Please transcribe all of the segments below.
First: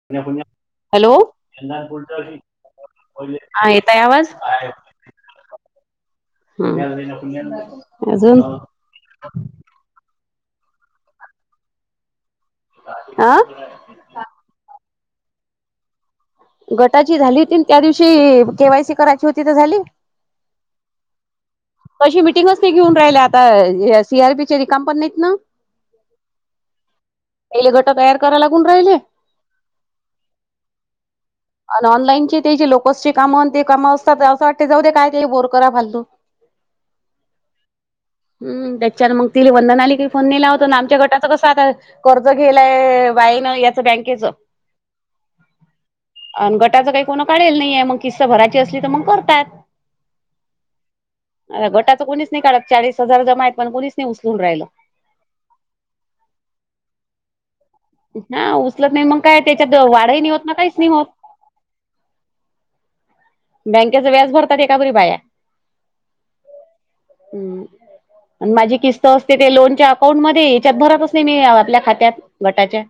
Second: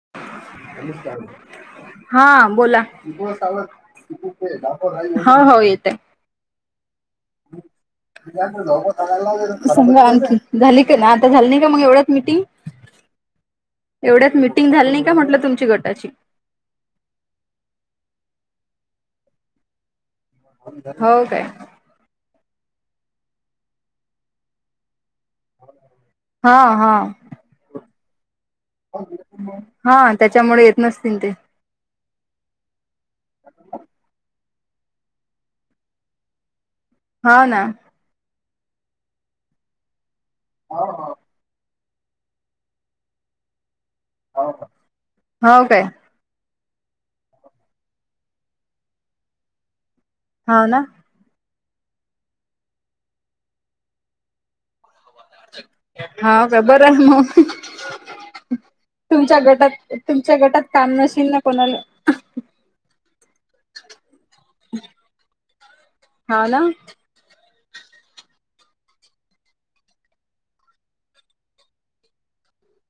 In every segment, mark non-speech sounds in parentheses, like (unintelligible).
(unintelligible) हा बोला हा येतय आवाज हो हो येत (inaudible) ह अजून सांगा बर हा झाली का ना आता झाली का मग एवढ्यात मिटिंग आं एवढ्यात मिटिंग झाली नाही का म्हटलं तुमची गटाची गटाची झाली तीन त्या दिवशी केवायसी करायची होती तर झाली. हो काय कशी मिटिंगच नाही घेऊन राहिल्या आता सी आर पीचे रिकाम पण नाहीत ना हा हा तेलगट तयार करा लागून राहील. हा त्याच्यामुळे येत नसतील ते आण ऑनलाईनची ते जे लोकसचे कामं ते कामं असतात असं वाटते जाऊ दे काय ते बोर करा फालतू हाव ना हम् त्याच्या मग तिले वंदनाली काही फोन नाही लावत आमच्या गटाचं कसं आता कर्ज घेलाय वाईन याच बँकेच. हो काय अन गटाचं काही कोण काढलेल नाही आहे मग किस्सात भरायची असली तर मग करतात. हाव ना. आता गटाच कोणीच नाही काढत चाळीस हजार जमा आहेत पण कोणीच नाही उचलून राहिलं. हाव का बरम (unintelligible) हव उचलत नाही मग काय त्याच्यात वाढही नाही तुमच्या होत ना गटात काहीच नाही काम होत. नशील ना कोणाला बँकेच व्याज भरतात एकापरी बाया हो ना हम्म आण माझी किस्त असते ते लोनच्या अकाउंट मध्ये याच्यात भरत नाही मी आपल्या खात्यात गटाच्या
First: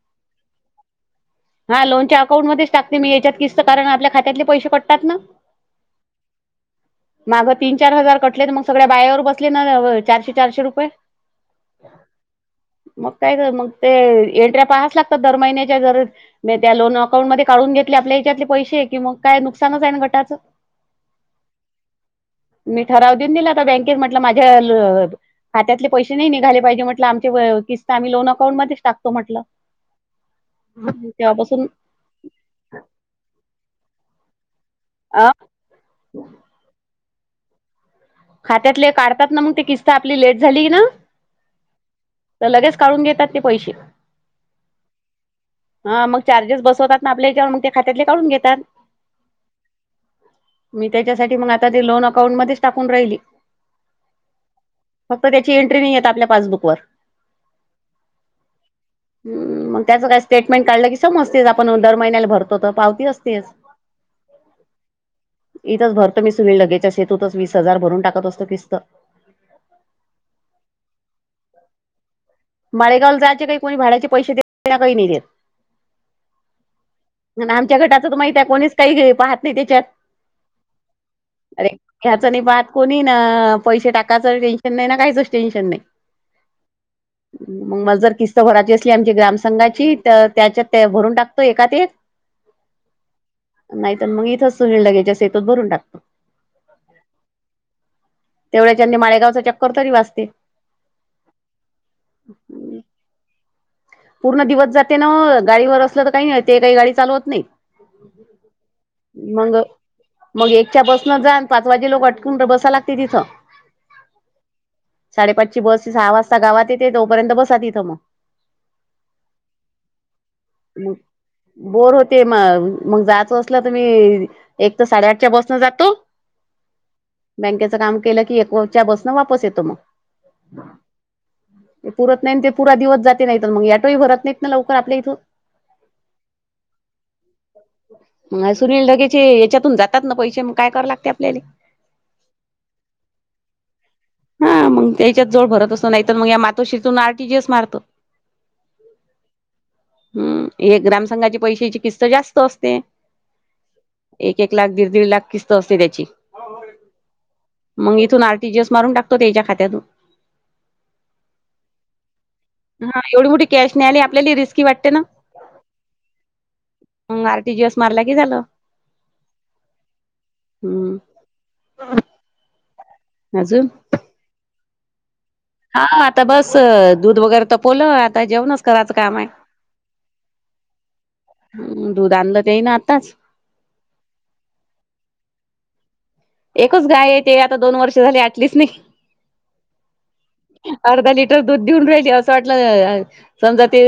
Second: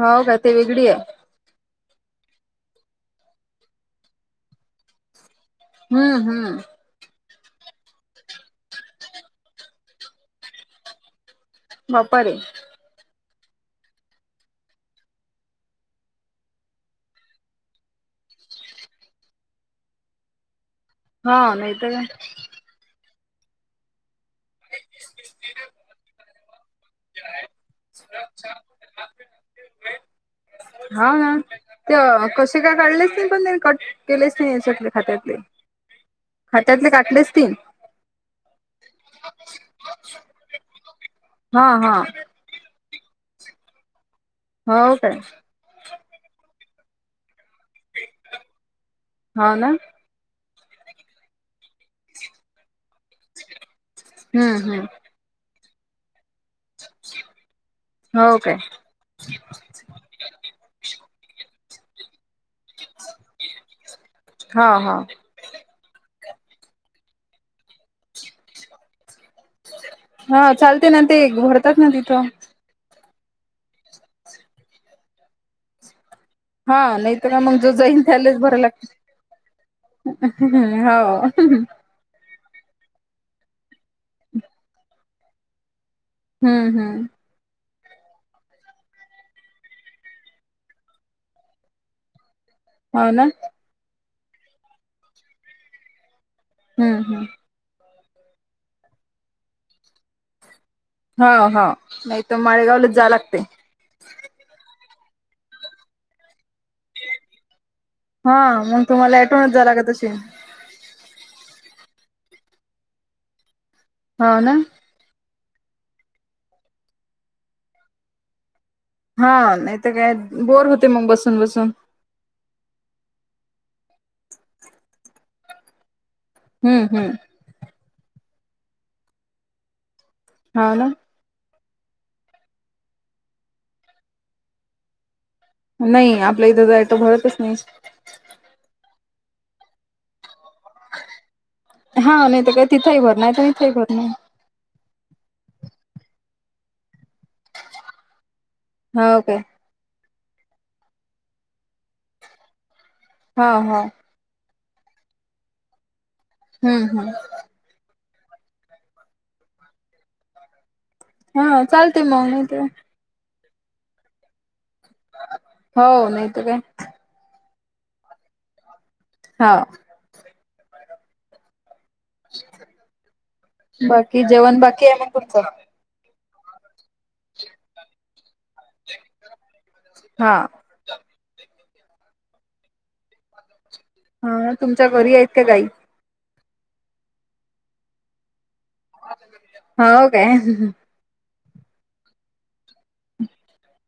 होव का ते वेगळी आहे. हा लोनच्या अकाउंटमध्येच टाकते मी याच्यात किस्त कारण आपल्या खात्यातले पैसे कटतात ना हम्म हम्म माग तीन चार हजार कटलेना मग सगळ्या बायावर बसले ना चारशे चारशे रुपये बापारे मग काय तर मग ते इंट्राया पहाच लागतात दर महिन्याच्या गरज मी त्या लोन अकाउंट मध्ये काढून घेतले आपल्या हच्यातले पैसे कि मग काय नुकसानच आहे ना गटाचं हा नाही तर काय. मी ठराव देऊन दिला होता बँकेत म्हटलं माझ्याल खात्यातले पैसे नाही निघाले पाहिजे म्हटलं आमचे किस्त तसआम्ही लोन अकाउंट मध्येच टाकतो म्हटल, तेव्हापासून तेअ कसे काय काढले असतीन पण त्यानी कट. केलेच ती याच्या आपले अ खात्यातले खात्यातले काटलेच ती खात्यातले काढतात ना मग ते किस्त आपली लेट झाली ना. हा हा त लगेच काढून घेतात ते पैसे. होव काय. हा मग चार्जेस बसवतात ना आपल्या येचावर मग ते खात्यातले काढून घेतात‌. होव ना. मी त्याच्यासाठी मग आता ते लोन अकाउंटमध्येच टाक टाकून राहिली. हम्म फक्त त्याची एंट्री नाही येत आपल्या पासबुक हव काय. हम मग त्याच काय स्टेटमेंट काढलं की समजततेच आपण दर महिन्याला भरतो. होत तर पावती असतेच. हा हा इथंच भरत मी सुविल लगेचच शेतूतच वीस हजार भरून टाकत असतो किस्त. हा चालते ना ते भरतात ना तिथं. माळेगावला जायचे काही कोणी भाड्याचे पैसे देत न्हाय कोणी नाही देत. हा नाही हा ना आणि मग जो आमच्या जाईन गटाचं तर माहित त्यालेच आहे कोणीच भरालागते. काही पाहत नाही त्याच्यात हाव ह्याच नाही पाहात कोणी ना, पैसे टाकायचं टेन्शन नाही ना, काहीचच टेन्शन नाही. हम्म, हम्म! मल जर किस्त भराची असली आमची ग्राम संंघाची तर त्याच्यात भरून टाकतो एकात एक. हाव ना. नाही तर मग इथंच सुळ लगेच्या शेतत भरून टाक. हम्म! तेवढ्या च्यानी माळेगाव चा चक्कर तरी वाचतील. हा हा नाही तर माळेगावलाच जाय लागतय. पूर्ण दिवस जाते ना ओ गाडीवर असलं तर काही नाही ते काही गाडी चालवत नाही. हा मग तुम्हाला ॲटोनच मग जा लागत अशेन. मग एकच्या बस न जान पाच वाजे लोग अटकून बसावं लागते तिथं. हाव ना. साडेपाचची बस सहा वाजता गावात येते तोपर्यंत बसा तिथं. हा नाही तर काय बोर होते मग बसून बसून. ते मग मग जायचं असलं तर मी एक तर साडेआठच्या बसनं जातो. हम्म, हम्म! बँकेचं काम केलं की एकच्या बसनं वापस येतो. हा ना. ते पुरत नाही ते पुरा दिवस जाते नाहीत मग ॲटोही भरत नाहीत ना लवकर आपल्या इथून. नाही आपल्या इथंतर ॲटो भरतच नाही. सुनील ढगेचे याच्यातून जातात ना पैसे मग काय करा लागते आपल्याले. हा नाही तर काय तिथंही भरन, तर इथेही भरनं. हा मग त्याच्यात जावन भरत असतो नाही तर मग या मातोशीरतून आर टी जी एस मारतो‌. हो काय. हम, हे ग्रामसंघाची पैशाची किस्त जास्त असते. हा, हा. एक एक लाख, दीड दीड लाख, किस्त असते त्याची. हम्म, हम्म! मग इथून आर टी जी एस मारून टाकतो त्याच्या खात्यात. हा चालते मग नाही ते हा एवढी मोठी कॅश न्ह्यायला आपल्याले रिस्की वाटते ना. हो नाही तर काय. मग आर टी जी एस मारला की झालं. हा हम्म (unintelligible) अजून कि जेवण बाकी आहे ना तुमचं हा आता बस दूध वगैरे तपवलं आता जेवणच करायचं काम हाय हा ह दूध आणलं ते ना आताच. हा तुमच्या घरी आहेत का गायी. एकच गाय आहे ते आता दोन वर्ष झाले आटलीच नाही. ह हो काय अ हं हं अर्धा लिटर दूध दिऊन राहिली असं वाटलं अ समजा ते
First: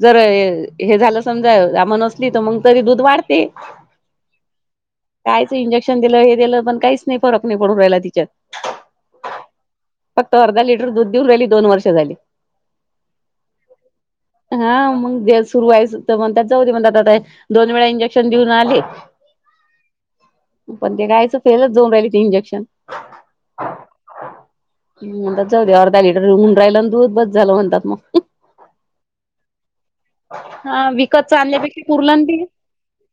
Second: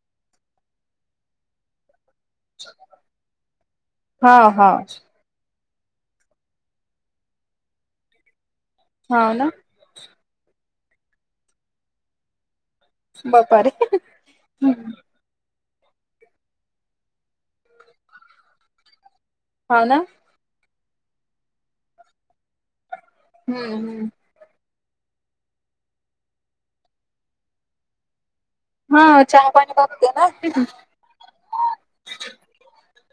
जर हे झालं समजा आमनच म तरी दूध वाढते हा हा कायच इंजेक्शन दिलं हे पण काहीच नाही फरक नाही पडू राहायला तिच्यात. हा ना फक्त अर्धा लिटर दूध देऊन राहिली दोन वर्ष झाली. बापारे हा हो मंग बेस सुरु आहे म्हणात जाऊ म्हणातात दोन वेळा इंजेक्शन देऊन आले. हा ना पण ते गायचं फेलच जाऊन राहिली ते इंजेक्शन. हम्म हम्म हम्म जाऊ दे अर्धा लिटर हुंन रायलना दूध बस झालं म्हणतात मग. हा चहा पाणी भागते ना हा विकतच आणल्यापेक्षा पुरलं ते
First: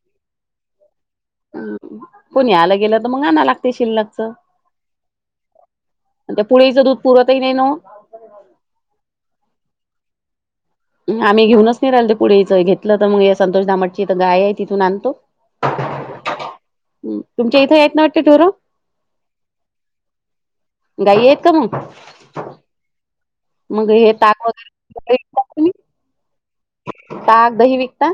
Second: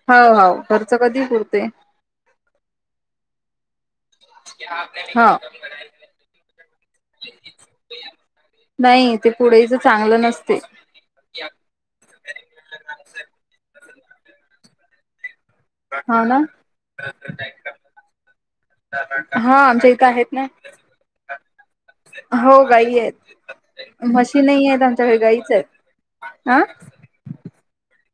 हो हो खर्च कधी पुरते. कोण आलं गेलं तर मग आणायं लागते शिल्लाकच. हा त्या पुळीच दूध पुरवतही नाही नवो. नाही ते पुढेच चांगलं नसते. आम्ही घेऊनच नाही राहिल ते पुडी च घेतलं तर मग संतोष दामटची गाय आहे तिथून आणतो. हो ना तुमच्या इथ येतं नाय वाटत ट्युरो. हा आमच्या इथं आहेत ना. गाई आहेत का मग हो गाई मग आहेत हे म्हशी ताक नाही आहेत आमच्याकड गाईच वगैरे आहेत हा ताक, दही विकता.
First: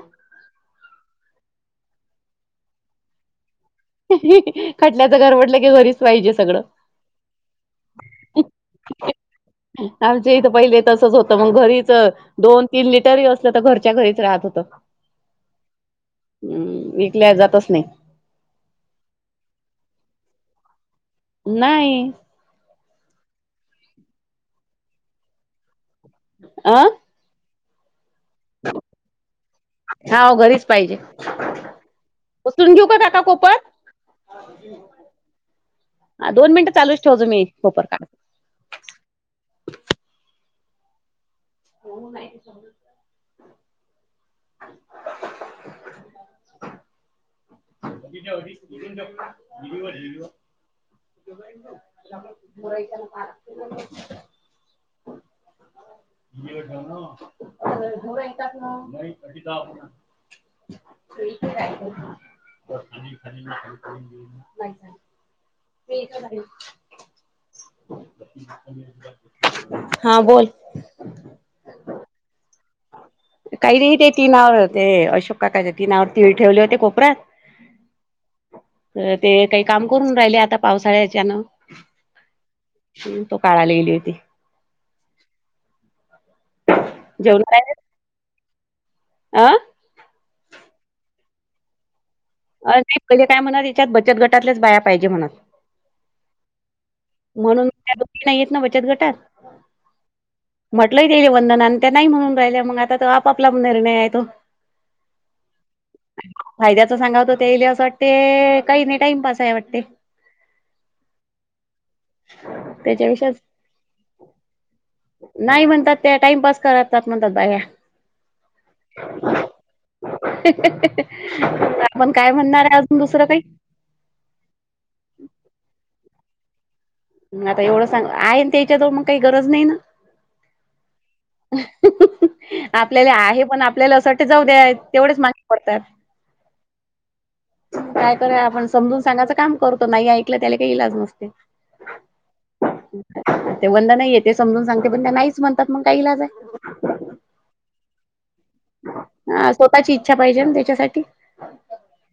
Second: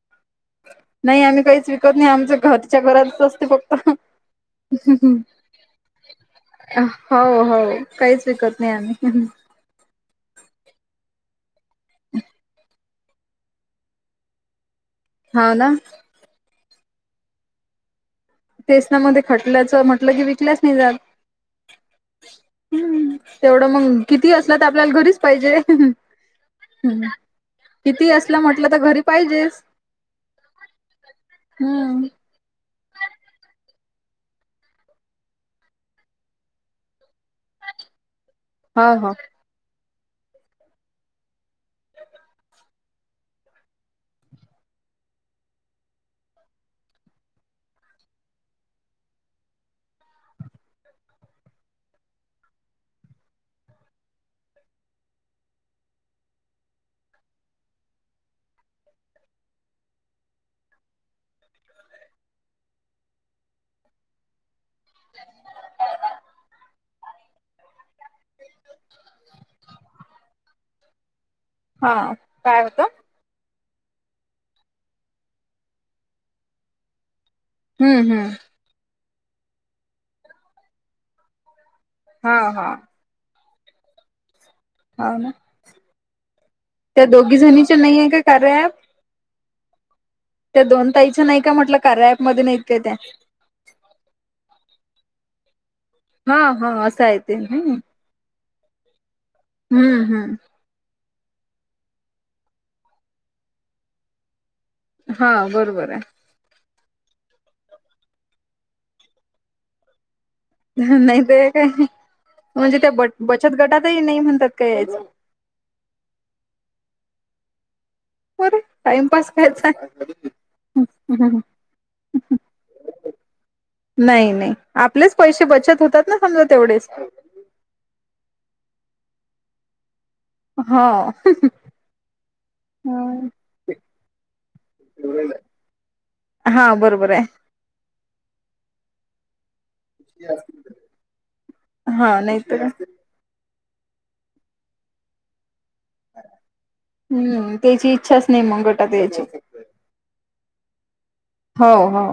नाही आम्ही काहीच विकत नाही आमच घरच्या घरात असते फक्त खटल्याचं गरवडलं की घरीच पाहिजे सगळं. हो हो काहीच विकत नाही आम्ही. हम्म आमचे इथं पहिले तसच होतं मग घरीच दोन तीन लिटरही असलं तर घरच्या घरीच राहत होतं. हा ना हम्म विकल्या जातच नाही. तेच ना मध्ये खटल्याचं म्हटलं की विकल्याच नाही जात. नाही हम् तेवढं मग किती असलं तर आपल्याला घरीच पाहिजे. अं किती असलं म्हटलं तर घरी पाहिजेच. हाव घरीच पाहिजे. हम्म उचलून घेऊ का काका कोपत. हा दोन मिनट चालूच ठेवा तुम्ही तो परका हां. हां. (unintelligible) (unintelligible) (unintelligible) (inaudible) (inaudible) किती राहीले ते (unintelligible) (unintelligible) हा बोल. हा. काय होतं? काही नाही ते तीनावर होते. अशोक काकाचे तीनावर तीळ ठेवले होते कोपऱ्यात. हम्म हम्म. तर ते काही काम करून राहिले आता पावसाळ्याच्यानं. हा हा. शेण तो काडायला गेली होती. हाव ना. त्या दोघी जणीचे नाहीए का कार्या ॲप? आ? त्या दोन ताईच नाही का म्हटलं कार्या ॲप? मध्ये नाहीत अ काय त्या? नाही पहिले काय म्हणत? याच्यात बचत गटातल्याच बाया पाहिजे म्हणत. हा हा. असं आहेत- म्हणून त्या दोघी नाहीयेत ना बचत गटात. हम्म हम्म. म्हटलंय त्याले. वंदना आणि त्या नाही म्हणून राहिल्या. मग आता आपापला निर्णय आहे तो. हा. बरोबर आहे. फायद्याच सांगाव तर, तेयले असं वाटते काही नाही टाइमपास आहे वाटते. हं. नाही त काय? हं म्हणजे त्या ब त्याच्यापेक्षा बचत गटातही नाही म्हणतात काय यायचं? नाही म्हणतात त्या. टाइमपास करतात म्हणतात बाया. अरे! टाइमपास काय? आपण काय म्हणणार आहे अजून दुसरं काही? नाही नाही. आपलेच पैसे बचत होतात ना? समजा तेवढेच. मग आता एवढं सांग. आहे ना त्यांच्याजवळ मग काही गरज नाही ना? हा. हं हं हं. आपल्याले आहे. पण आपल्याला असं वाटत जाऊ द्या तेवढेच मागे पडतात. हा. बरोबर आहे. काय करा? आपण समजून सांगाचं काम करतो. नाही ऐकलं त्याला काही इलाज नसते. हा. नाही तर काय. ते वंदनाही ये ते समजून सांगते पण त्या नाहीच म्हणतात मग काय ईलाज आहे? हम्म. त्याची इच्छाच नाही मंग गटात यायची. स्वःताची इच्छा पाहिजे ना त्याच्यासाठी? हो हो.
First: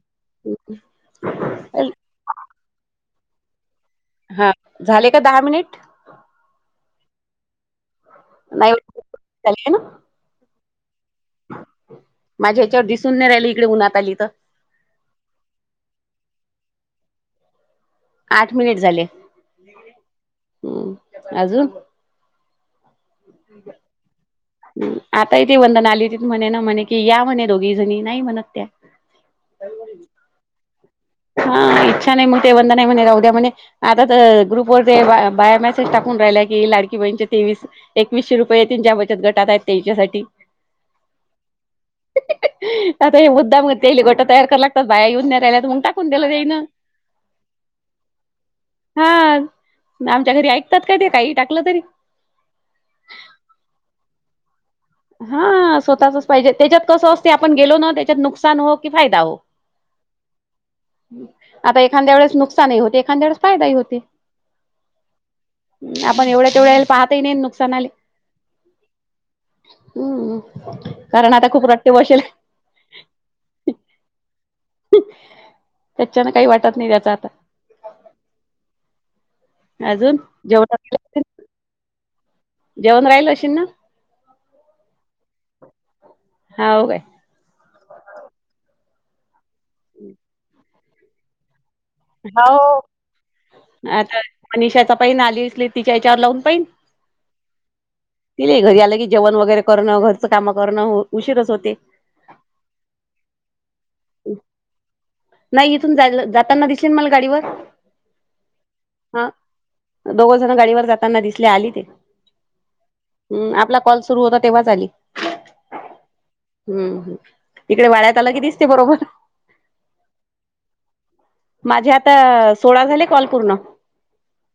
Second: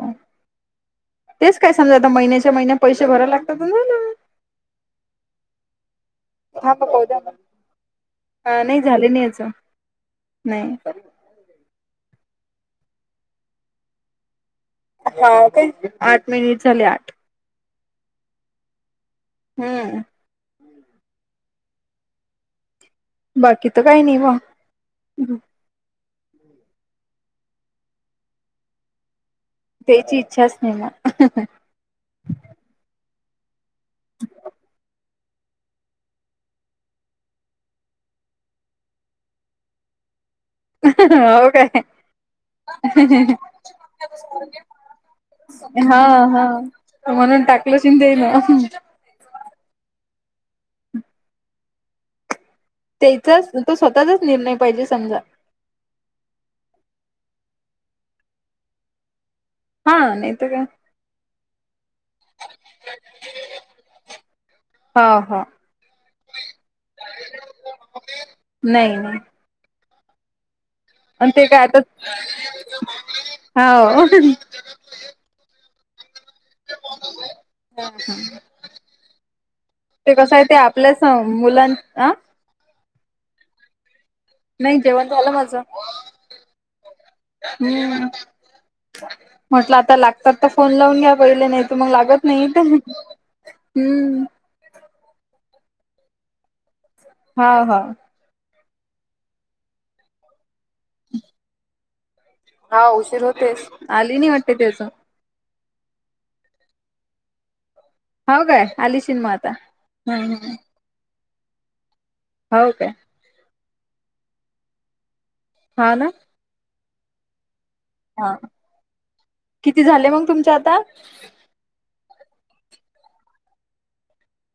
तेच काय समजा आता महिन्याच्या महिना पैसे भरावं लागत्यात झालं. हा. झाले का दहा मिनिट? हा. तर काय झालं? नाही झाले नाही अजून. झाले ना हं. माझ्या याच्यावर दिसून न्हाय राहीलं इकडे. उन्हात आली तर. आत्ता तर आठ मिनिटं झाले आठ. आठ मिनिट झाले. हम्म ह. अजून? बाकी तर काही नाही बा. आताही ती वंदना आली त म्हणे ना, म्हणे कि या म्हणे दोघी जणी. नाही म्हणत त्या. त्येची इच्छाच नाही ना? हा. इच्छा नाही. मग ते वंदना ही म्हणे राहू द्या म्हणे. आता तर ग्रुप वर ते बाया मॅसेज टाकून राहिला की लाडकी बहिणीच्या तेवीस एकवीसशे रुपये जेंच्या बचत गटात आहेत त्याच्यासाठी. अह ह हो काय? आता हे मुद्दाम तेले गटं तयार कराय लागत्यात बाया येऊन राहील्यास म्हणून टाक. हा हा तू म्हणून टाकलं असशील ते ना हं. हा आमच्या घरी ऐकतात का ते काही टाकलं तरी? त्याचाच तो स्वतःचाच निर्णय पाहिजे समजा हा स्वतःच पाहिजे त्याच्यात कसं असते आपण गेलो ना त्याच्यात नुकसान हो की फायदा हो.. हा नाही त काय? आता एखांद्या वेळेस नुकसानही होते एखांद्या वेळेस फायदा ही होते. हो हो ह आपण एवढ्या तेवढ्याले पाहतही नाही नुकसान आले नाही नाही हम्म कारण आता खूप रक्त वाॅश आहे. हाव ह. त्याच्यान काही वाट (unintelligible) हा हा ते अजून कसं आहे ते आपलंच हो जेवण मुलां अ जेवण राहिल अशी ना? नाही जेवण झालं माझं. हाव काय? हम् म्हटलं आता लागतात तर फोन लावून घ्या पहिले नाही तू मग लाग त नाही तर मग हम्म. आणि शेतापै नाली आसली तिच्या याच्यावर लावून पाहीन. हा हा. ति काय घरी आलं की जेवण वगैरे करूण घरचं काम करूण उशीरच होते. हा उशीर होतेस आली नाही वाटते ती अजून. नाही इथून जाताना दिसेल मला गाडीवर. हो काय आलीशिन म आता हम्! ताना (inaudible) दिसले आली ती. हा हो काय? हम! आपला कॉल सुरू होता तेव्हाच आली. हां ना.. हम्म इकडे वाड्यात आलं हा की दिसते बरोबर. किती झाले मग तुमच्या आता? माझे आता सोळा झाले कॉल पूर्ण.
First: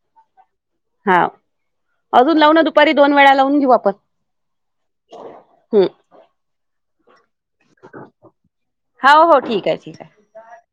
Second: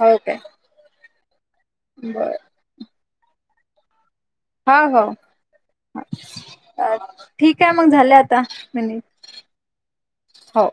हओ काय. हा. बर अजून लाव ना दुपारी दोन वेळा लावून घेऊ आपण. हा हो. हम्म (inaudible) ठीक आहे मग झाले आता मिनिट. हो हो ठीक आहे ठीक आहे. हो.